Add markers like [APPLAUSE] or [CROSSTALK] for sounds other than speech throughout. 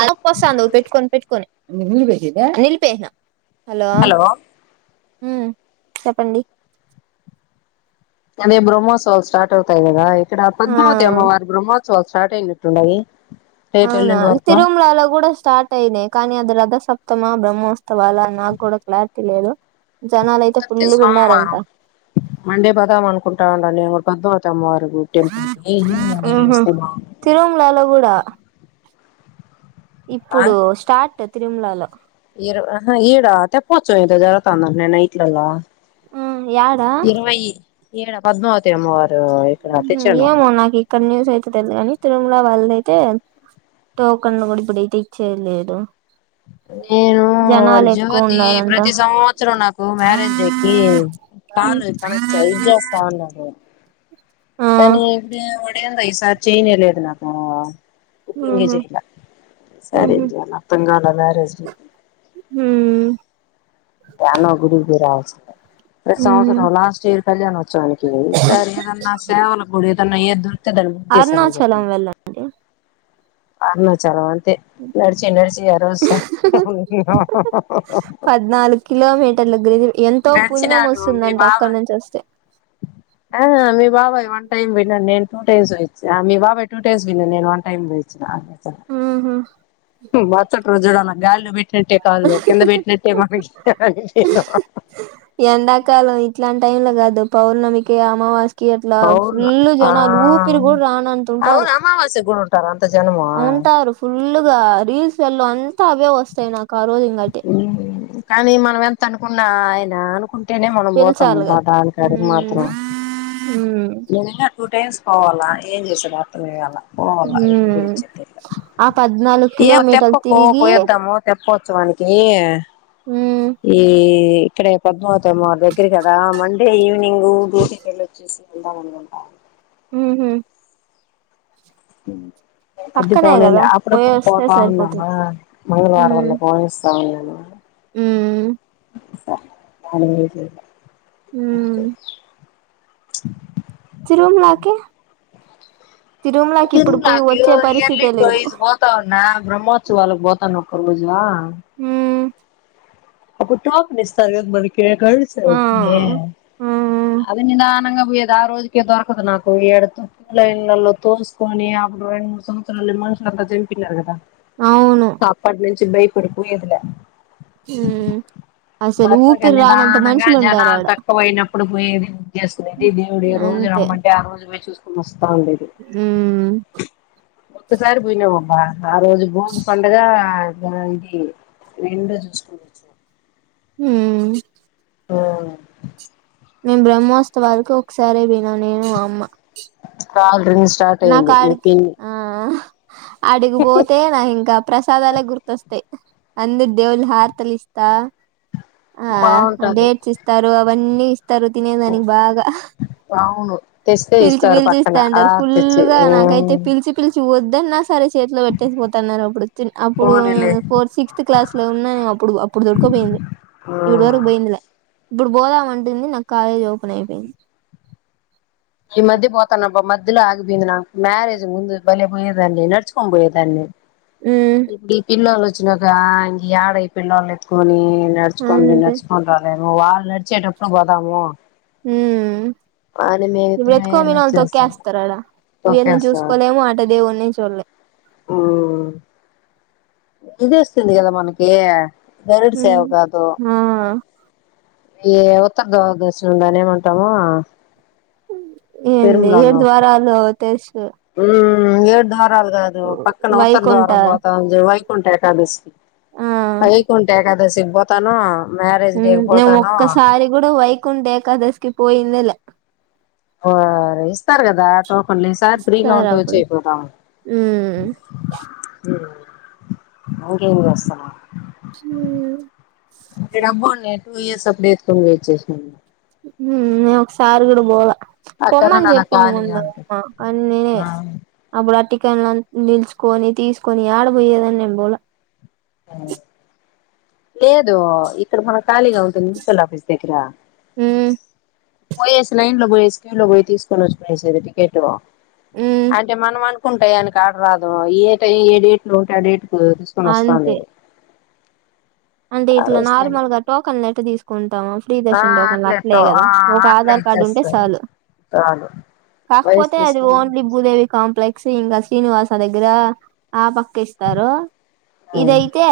అలుపు వస్తుంది పెట్టుకొని పెట్టుకొని నిలిపేసిన హలో చెప్పండి అదే బ్రహ్మత్వాలు స్టార్ట్ అవుతాయి కదా ఇక్కడ ఆ పద్మావతి అమ్మవారి బ్రహ్మోత్సవ స్టార్ట్ అయిటుండాయి అవున తిరుమలలో కూడ స్టార్ట్ అయినయి కానీ అది రథసప్తమ లేదా బ్రహ్మోత్సవాలు నాకు కూడ క్లారిటీ లేదు జనాలు అయితే కుదతే ఫుల్లుగా ఉండారంట సోమవారం మండే పోదామ అనుకుంటా ఉడి నేను కూడ పద్మవతి అమ్మవారు టెంపుల్ ఇనింగ్ ఎ ఆహా స్కూల్ తిరుమలలో కూడా ఇప్పుడు స్టార్ట్ తిరుమలలో ఏ ఈడా తెప్ప వచ్చ ఏద జాతర అన్నారు నైట్లలో ఆ యాడా ఈ డ పద్మావతి అమ్మవారి ఏమో నాక ఇక్కడ నిన్వస్ అయితుగాని త ఇలా వాళ్ళ అయితే టోకన్లు కూడా ఇప్పుడయితే ఇచ్చేయలేడ నేను వాడు జ్యోతి ఉన్నారంట ప్రతి సంవత్సరం నాకు మ్యారేజ్ డేకిి కాను ఇది చేస్తా ఉండాడు ఆహా కానీ ఇప్పుడ ఒడంది ఈయిసారి చేయనే లేదు నాకు ఇప్పుడు నుంచె ఉహు చెప్తా సురే తను రాలా మ్యారేజ్ కి హు ఎన గుడింతె రాజ్ ప్రతి ఉమ్ సంవత్సరం లాస్ట్ ఇయర్ కళ్యాణోత్సవానికి సర ఏదన్నా సేవలకు కూడ ఏదన్నా ఎద్దు దాన్ని బుక్ చేసామని చెప్ప అరుణాచలం వెళ్ళండి అరుణ చరల్ నడిచి నడిచ ఆరోోజ్ ఇ గ ఎంతో పుణ్యం వస్తుందంటే అక్కడి బాబాయ్ నుంచి వస్తే ఆ మీ బాబాయ్ వన్ టైమ్ పిలవండి నేను టూ టైమ్స్ వచ్చా మీ బాబా్ టూ టైమ్ లైన్న నేను వన్ టైమ్ వచ్చినా ఊహు మరుసరి రోజు గాల్లో పెట్నట్టే కాల్లో కింద పెట్టినట్టే మన ఎండాకాలం ఇట్లాంటి టైం లో కాదు పౌర్ణమికి అమావాస్ యకి అట్లా అవును ఫుల్ ఆ జనాలు ఊపిరి కూడ అవును రానతుంటారు అమావాస్యకు కూడా ఉంటారు అంత జనము ఉంటారు ఫుల్గా రీల్స్ వలో అంతా అవే వస్తాయి నాకు ఆ రోజు ఇంగటి కానీ మనం ఎంత అనుకున్నా ఆయన అనుకుం టేనే మనం పోతాం బ పిలిచాలిగా దానికిడి ఉమ్ మాత్రం న టూ టైమ్స్ పోవాల ఏం చేసాడు అతను ఇవ్వాల పోావాల ఉమ్ వి ఆ పద్నాలుగు ఏ కిలోమీటర్లు తెప్పకో తిరిగి పోయద్దామో తెప్ప చో వానికి మ్మ్ ఈ ఇక్కడె పద్మావతి మొత్తమారి దగ్గరె కదా మండే ఈవినింగ్ డ్యూటీకి వెళ్ళి వచ్చేసి వెళ్దాం అనుకుంటా ఊహు స అది పక్కనే పోలేలే కదా పోయి అప్పుడుప్పుడు వస్తే పోతా ఉన్నామ సరిపోతుంది కదా మంగళవారంంలోళ పోయిస్తా మ్ సరె మ్మ్ అ చిరున్ మాకి తిన్ మాకి ఇయర్లీ లేదు టోయిస్ పోతావున్నా బ్రహ్మోత్సవ వాళకు బతను కొమ్మోజువా మ్మ్ అప్పుడు టాప్ నిస్తార్ గా మనకి కడుగుడు ఆ సేవకి మ్మ్ అది నినానంగా పోయేది ఆ రోజుకే దొరకదు నాకు ఏడుతో లే ఇళ్లలో తోస్ కొని అప్పుడు రెండు మూడు సంవత్సరాలు మనుషులు అంతా జంపినారు గదా అవును అప్పటి నుంచి బయ్ పడిపోయేదిలే మ్మ్ అసలు మగా ఊపిరి రానంత నిదానంగా మనుషులు ఉంటారు జనాలు ఆడ తక్కువ అయినప్పుడు పోయేది జేస్తుంది దేవుడు ఏ రోజు రమ్మంటే ఆ రోజు పోయి చూసుకుని వస్ ఉమ్ ఒక్కసారి బోయిన వమ్మా ఆ రోజు భోగి పండగ దాందీ రెండు జూసుకొని వచ్చినమ్ ఉమ్ ఆ మేము బ్రహ్మోత్సవాలకు ఒకసారే బోయినం నేను మా అమ్మ కాల్ రింగ్ స్టార్ట్ అయింది మీ పిన్ని ఆడిగిబోతే నా ఇంకా ప్రసాదాలే గుర్తొస్తయ్ అందరి దేవుల హారతిలిస్తా ఆ బాగుంటది డేట్స్ ఇస్తారు అవన్నీ ఇస్తారు తినే దానికి బాగా అవును తెస్తే పిలిచి ఇస్తారు పిలిచి పక్కన ఇస్తా ఆ అంటారు తెచ్చి ఫుల్ గా నాకైతే పిలిచి పిలిచి వద్దు సరే చేతిలో పెట్టేసిపోతున్నారు అప్పుడు అప్పుడు పోనీలే నేను ఫోర్ సిక్స్త్ క్లాస్ లో ఉన్నా అప్పుడు అప్పుడు దొర పోయింది ఇప్పడి వరకు పోయిందిలే ఇప్పుడు బోదాంమంటుంది నాకు కాలేజ్ ఓపెన్ అయిపోయింది. ఈ మధ్య బోతాన్న అబ్బా మధ్యలో ఆగిపోయింది నాకు మ్యారేజ్ ముందు భలే బోయేదాన్ని నడుచుకోని పోయేదాన్ని ఉమ్ ఈ పిల్లోల్లు వ చ్చిన కానించి ఏడ ఈ పిళ్లోళ్ళ ఎత్తుకొని నడుచుకొని బోయ్ అంతే నడుచుకొని రాలేను వాళ్ళు నడిచేటప్పుడు బోదామ్ యా ఉమ్ నువ్వు యెత్తుకొని బోయినా ఎళ్ళొచ్చేస్తాం తొక్కేస్తారు ఆడా వీళ్ళని చూసుకోలేము అటు దేవున్ని చూడలేం ఉమ్ ఇది వస్తుంది గదా మనకి బరెడు సేవ చూడలేము కాతు ఆ ఈవత గవగర్శనలనే ఉంటాము ఏంది ఏడు ద్వారాలు తెలుసు ఉమ్ ఏడు ద్వారాలు గాదు పక్కన ఉత్తర వైకుంఠ ద్వారం బోతావుంది వైకుంఠ ఏకాదశి ఆ వైకుంఠ ఏకాదశికి బోతాను ఉమ్ నే ఒక్కసారి గూడా వైకుంఠ ఏకాదశికి పోయిందేలే వ్వారి ఇస్తారు గదా టోకన్లు ఈసారి ఫ్రీగా ఉంటే వచ్చేయ్ పోదాం ఉమ్ ఉమ్ ఇంకేం జేస్తున్నావ్ ఈడ అమ్మోల్ని టు ఇయర్స్ అప్పుడే ఎత్తుకొని బోయ్ వచ్చేసినం మేము ఉమ్ నే ఒకసారి గూడ బోలే ఆ పొమ్మని కరోనా నాకు జెప్పింది ఖాళీగా ముందు ఉంటే ఆ కాని నేనే ఆ అప్పుడు ఆ టి కెట్ నిల్చుకొని తీసుకొని ఆడ బోయేదని నేం బోలే లేదు ఇక్కడ మన ఖాళీగా ఉంటుంది మున్సిపల్ ఆఫీస్ దగ్గర ఉమ్ పోయేసి లైన్ లో పోయేసి క్యూ లో పోయి తీసుకొని వచ్చుకునేసేది టికెట్ అంటే మనం అను కుంటాయి ఆయనకి ఆడ రాదు ఏ టై ఏ డేట్ లో ఉంటే ఆ డేట్ తీసుకొని వస్తా అంతే అనేది అంటే ఇట్లా నార్మల్ గా టోకన్ లెట తీసుకుంటాం ప్రీ ఆ దర్శన్ టోకెన్లు అట్లే కదా ఆ ఒక అట్లే ఆధార్ కార్డు ఉంటే ఇచ్చేస్తారు చాలు చాలు వయసు కాకపోతే అది ఓన్లీ తీసుకుని భూదేవి కాంప్లెక్స్ ఇంకా శ్రీనివాస దగ్గర ఆ పక్కిస్తారు ఇదైతే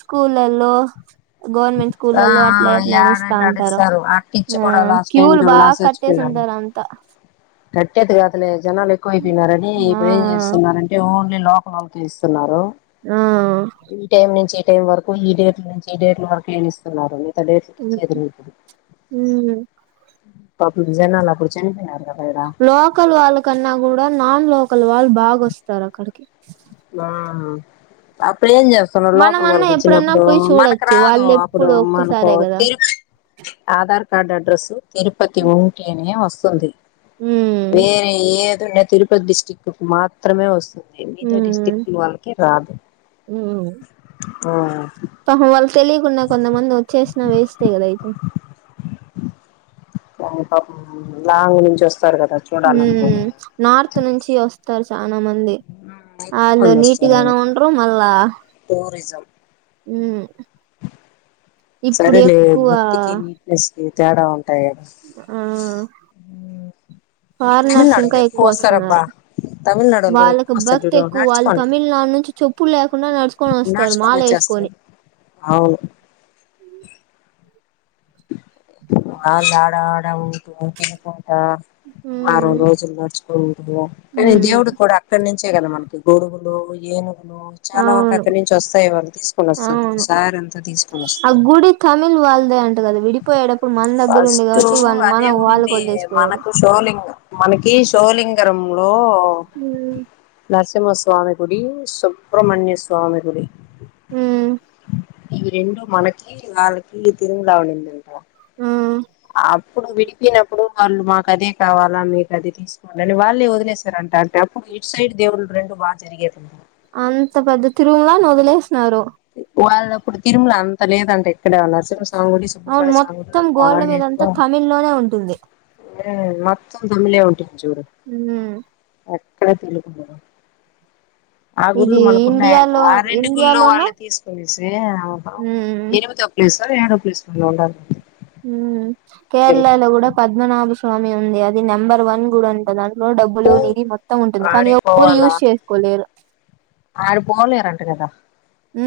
స్కూళ్ల్లో గవర్నమెంట్ ఆ స్కూలలో అట్లా నడిస్తా యాడంటే ఉంటారు ఆడిస్తారు అట్టిచ్చి కూడా ఆ లాస్ట్ టైం క్యూలు బాగా కట్టేసి టారు అంత కట్టేదిగా కాదులే జనాలు ఎక్కువ అయిపోయినారని ఆ ఇప్పుడు ఏం చేస్తున్నారంటే ఓన్లీ లోకలోళ్ళకి ఇస్తున్నారు ఉ ఈ టైం నుంచి ఈ టైం వరకు ఈ డేట్ నుంచి ఈ డేట్ల వరకు ఏ ఇస్తున్నారు డేట్స్ హ్మ్. ఇచ్చే హ్మ్. పాపం జనాలు అప్పుడు చనిపోయినారు కదా ఈడ లోకల్ వాళ్ళ కన్నా కూడా నాన్ లోకల్ వాళ్ళు బాగాస్తారు అక్కడికి ఆ ఇప్పుడు ఏం చేస్తున్నారు మనం లోకల్ అన్నా వాళ్లకి ఎప్పుడన్నా ఇచ్చినప్పుడు పోయి మనకు చూడొచ్చు రాదు వాళ్ళు అప్పుడు ఎప్పుడు మనకు ఒక్కసారే కదా తిరుగు ఆధార్ కార్డ్ అడ్రస్ తిరుపతి ఉంటేనే వస్తుంది ఉమ్ వేరే ఏదో తిరుపతి డిస్టిక్ట్కు మాత్రమే వస్తుంది మిగతా డిస్క్ ఉమ్ స్టిక్ వాళ్ళకి రాదు ఉమ్ ఆ పాపం వాళ్ళు తెలియకుండా కొంతమంది వచ్చేసినా వేస్ట్ కదా అయితే పాప లాంగ్ నుంచి వస్తారు కదా ఉమ్ చూడాలనుకుని చనా మంది అ అందు వస్తారు నీటిగానా మనకి ఉండ్రు మళ్ళా టూరిజం ఉ సరేలే భక్తికి నీట్నెస్ కి తేడావ ఆ మీ ఫారినర్స్ ఇంకా తమిళనాడోళ్ళు ఎక్కువ వస్తారబ్బా వస్తున్నారు తమిళనాడోళ్ళు కూడా ఎక్కువ వాళ్ళకి వస్తారు భక్తి చూడు ఎక్కువ వాళ్ళు నడుచుకోని తమిళనాడు నుంచి చెప్పులు లేకుండా నడుచుకొని వస్తారు మాల వేసు అవునూ ఆడా ఆడ ఉన్ వారం ఉమ్ రోజులు నడుచుకు కానీ ఉమ్ దేవుడు కూడా అక్కడి నుంచి వచ్చే కదా మనకి గొడుగులు ఏను చాలా వరకు అవును అక్కడి నుంచి వస్తాయి వాళ్ళు తీసుకొని అవును వస్తారు సార్ ఎంత తీసుకొని ఆ వస్తారు గుడి తమిళ్ వెళ్దా ఫస్ట్ వాళ్ళు అదే మనం వాళ్ళకి ఉనింది వదిలేసిపోయారు మనకు షోలింగ్ మనకి కీ సోలింగరములో నరసింహస్వామి గుడి సుబ్ర్మణ్య స్వామి గుడి ఉ ఇవి రెండు మనకి వాళ్ళకి తిరుమల ఉండింది కదా ఆ అప్పుడు విడిపోనప్పుడు వాళ్ళు మాకు అదే కావాలా మీకు అది తీసుకోవాలని వాళ్ళే వదిలేసార అంట అంటే ఇప్పు ఇటు సైడ్ దేవుళ్ళలు రెండు బాగా జరిగేవి తిరుమలాని వదిలేసినారు వాళ్ళప్పుడు తిరుమల అంత లేదంటే అక్కడ నరసింహ స్వామి గుడి అవును సుబ్రహ్మణ్య స్వామి గుడి మొత్తం గోల్డ్ మీద అంతా బాగా తమిళ్ లోనే ఉంటుంది ఏ మొత్తం తమ్మిలేే అవుతుంది హు [UNINTELLIGIBLE] ఆ గుడులు ఇది మనకున్నాయంట ఇండియాలో ఆ రెండు గుళ్లు ఇండియాలోన వాళ్ళే తీసుకొనేసి ఉమ్ ఎనిమిదో ప్లేసో ఏడో ప్లేసో ఉండాలి కేరళలో కూడ పద్మనాభ స్వామి ఉంది అది నెంబర్ వన్ కూడ అంట దాంట్లో డబ్బులు పో నీది మొత్తం ఉంటుంది కానీ ఎవరు ఆడిపోవాలా యూజ్ చేసుకోలేరు [UNINTELLIGIBLE] [UNINTELLIGIBLE] ఊ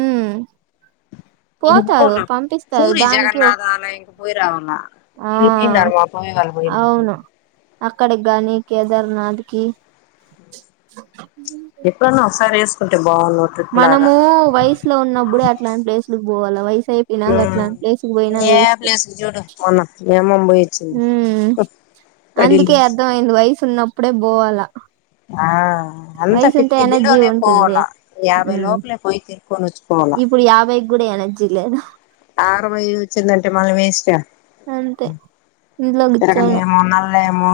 [UNINTELLIGIBLE] పూరి దానికి ఒక జగన్నాథ అలయనికి పోయి రావలా ఆ అవును [UNINTELLIGIBLE] అక్కడికి గానీ కేదార్నాథ్ కి ఎప్పుడు ఒకసారి ఏసుకుంటే మనము వయసులో ఉన్నప్పుడే అట్లాంటి ప్లేసుకి పోవాల వై [UNINTELLIGIBLE] నాకట్ల ప్లేసుకు పోయినా ఏ వేస్ట్ ప్లేస్ కి చూడు మొన్న మీ అమ్మమ్మ పోయి వచ్చింది ఉ అందుకే పడిలేసి అర్ధం అయింది వయసు ఉన్నప్పుడే పోవాల ఆ అంత వయసు ఉంటే ఫిఫ్త్ ఎనర్జీ బిలోనే పోల ఉంటుంది యాభై ఉమ్ లోపలే పోయి తిరుకొనోచుకోవల కూడ ఎనర్జీ లేదు ఆరు వై వచిందంటే మళ్ళా వేస్ట్ అంతే ఇంట్లో కూర్చోను [UNINTELLIGIBLE] ఏమో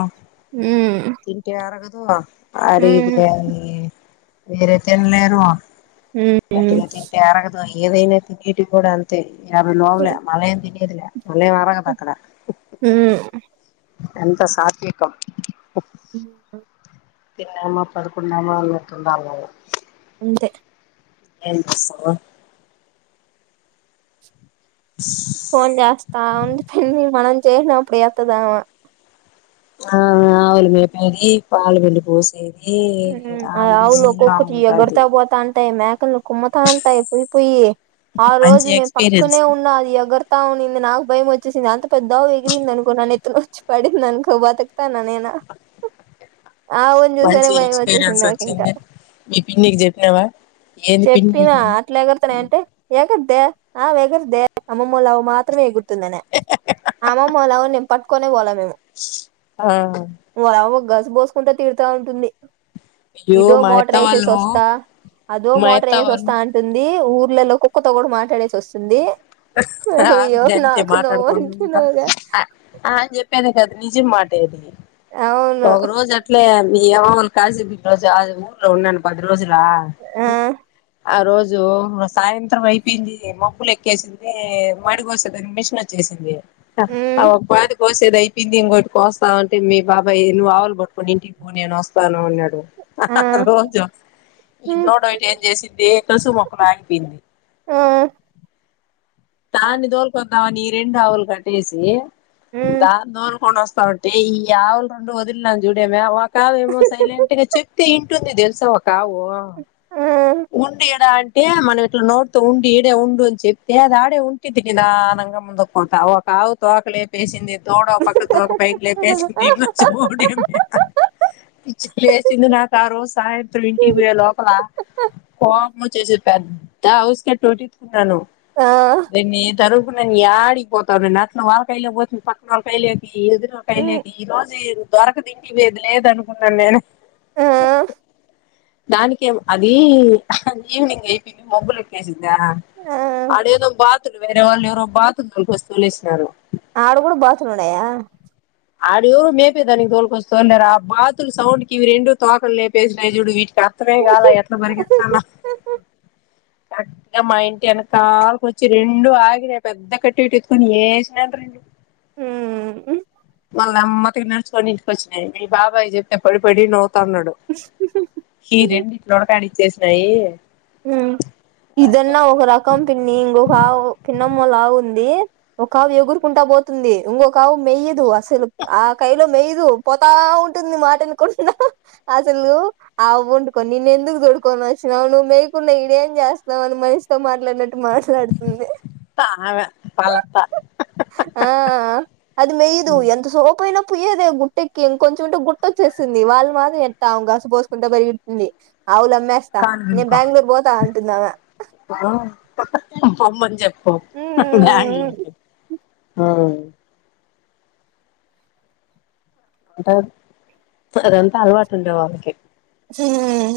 ఉమ్ తింటే ఆరగదు ఉమ్ అరిగితే వేరే తినలేరు ఉమ్ గట్టిగా తింటే అరగదు ఏదైనా తినేటివి కూడ అంతే యాభై లోపలే మళ్ళ ఏం తినే మళ్ళా ఎం అరగదు అక్కడ ఉమ్ అంత సత్వికం హు తిన్నామ పడుకునమా అన్నట్టుంది మళ్ళా అంతే [INAUDIBLE] ఫోన్ చేస్త [UNINTELLIGIBLE] మనం చేసినప్పుడు ఎత్తాదు అమ ఆ ఆవుల మేపేది పాలు పిండి పోసేది ఆ ఆమ ఆవులు బిజీలా ఆమె ఉంటది కముతాంటాయీ పొయ్యి పొయ్యి ఆ మంచి రోజు నేను ఎక్స్పీరియన్స్ పక్కనే ఉన్నా అది ఎగరతా ఉనింది నాకు భయం ఒ [UNINTELLIGIBLE] వచ్చేసింది అంత పెద్ద ఆవు ఎగిరింది అనుకో న నెత్తిన వచ్చి పడింది అనుకో బతుకుతాన నేనా అఓ ఆవున్ మంచి ఎక్స్పీరియన్స్ వచ్చింది మీ పిన్నిక్ చెప్పినవా చెప్పినా అట్లా ఎగర్తన్నయ్ అంటే ఎగ దే ఎగురుదే అమ్మమ్మల అవు మాత్రమే ఎగుర్తుందన ఆ అమ్మమ్మలావు [UNINTELLIGIBLE] పట్కునే [UNINTELLIGIBLE] ఆ పోసుకుంటే తీరుత ఉంటుంది అయ్యో ఇదో మా అత్త మోటార్ వేసేసి వాళ్ళు వస్తా అదో మా మోటార్ అత్త వేసేసి వాళ్ళు వస్తా అంటుంది ఊర్లలో కుక్కతో కూడ మాట్లాడేసి వస్తుంది రా అయ్యో బిడ్డ అంతే నాకు నువ్వు మాట్లాడుకుంటా అంటున్నావుగా ఆని చెప్పాను కదా నిజం మాటేది అవును ఒక రోజు అట్లే నీ యమోలు కాసి రోజు అది ఊర్లో ఉన్నాను పది రోజులా ఆ ఆ రోజు సాయంత్రం అయిపోయింది మబ్బులు ఎక్కేసింది మడి గోసే మిషన్ వచ్ చేసింది ఆ ఉమ్ ఉపాది కోసేదై పింది ఇంకోటి కోస్తా అంటే మీ బాబాయ్ నువ్వు ఆవులు పట్టుకని ఇంటికి పో నేను వస్తాను ఆ ఉన్నాడు ఆ ఈ ఉమ్ దూడ ఇటు ఏం చేసిద్ది తులసి మొక్కలా ఆగిపోయింది ఆ దాన్ని దోలుకొందామని ఈ రెండు ఆవులు కట్టేసి ఉమ్ దాన్ని దోలుకొని వస్ త్తాంటే ఈ ఆవులు రెండు వదిలినాను చూడేమే ఒక ఆవు ఏమో సైలెంట్ గా చెప్తే ఇ టుంది దెలుసా ఒక కావు ఆ ఆ ఉండి ఎడ అంటే మన ఇట్లా నోటితో ఉండి ఈడే ఉండు అని చెప్తే అది ఆడే ఉంటిద్ది కదా నంగా ముందుకు పోతా ఒక ఆవు తోక లేపేసింది తోడ పక్కకు తోక పైకి ఉమ్ లేపేసింది ఒడియమ్మె పిచ్చు ప్లేసింది నాక రోజు సాయంత్రం ఇంటి పోయే లోపల కోపం వచ్చేసి పెద్ద ఉస్క టోటి ఎత్తుకున్నాను ఆ దీన్ని జరుగుకున్నా ఎడికి పోతావే నట్ను వాళ్ళకాయిలే పోతుంది పక్కన వాళ్ళకాయలే ఈ ఎదురుకయలేక ఈ రోజు దొరకదు ఇంటికి పోయేది లేదనుకున్నాను నేను ఆ దానికేం ఏం అ వి ఈవెనింగ్ అయిపోయింది మబ్బులు ఎక్కేసింది దా అడే ఏదో బాతులు వేరే వాళు ఎవరో బాతులు తోల్కొచ్చి వదిలేసినారు ఆడా కూడా బాతులు ఉన్నాయా ఆడ మేపే దానికి తోలుకొచ్చి తొలేరా బాతులు సౌండ్కి ఇవి రెండు తోకలు లెపేసినయ్ చూడు వీటికి ఉమ్ ఎత్తమేగాల ఎట్లా పరిగెతన్నావ్ కరెక్ట్గా మా ఇంటి ఎనకాల కొచ్చి రెండు ఆగిన పెద్ద కత్తి ఎటు ఎత్తుకొని ఎసినా రెండు హ్మ్ వాళ్ళ అమ్మ తినడ్చుకొని ఇంటిక వచ్చినాయి మీ బాబాయ్ చెప్తే పడి పడి న త అన్నాడు హి రెండిట్లో ఒడకాడి ఇచ్చేసినాయి మ్ ఇదన్న ఒక రకం పిన్ని ఇంకొక ఆవు లావుంది ఒక ఆవు ఎగురుకుంటా పోతుంది ఇంకొక ఆవు మెయ్యదు అసలు ఆ కైలో మేయ్యదు పోతా ఉంటుంది మాట ఇనకుండా అసలు ఆవు డుకోని నిన్న ఎందుకు చ పడుకొని వచ్చినావు నువ్వు మేయకుండా ఇడేం చేస్తున్నావని మనిషి తో మాట్లాడినట్టు మాట్లాడుతుంది ఆమె వాళ్ళత్త ఆ అది మెయదు ఎంత సోపయినా పోయేదే గుట్టెక్కి ఇంకొంచెం ఉంటే గుట్టొచ్చేసింది వాళ్ళు మాత్రం ఎట్లావుంగ పోసుకుంట పెరిగెడుతుంది. అవులు అమ్మేస్తా కాన్ నేను గిన్నుకో బెంగళూరు పోతా అంటుంది ఆమె పొమ్మని చెప్పు బెంగుళూరుకి ఆ అంట అదంతా అలవాటు ఉండే వాళ్ళకి హ్మ్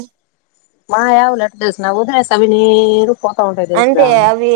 మాయఆవులు ఎట్ట దెలుసున వదిలేసిన అవి నేరు పోత ఉంటాయి అంతే దెలుసున అవి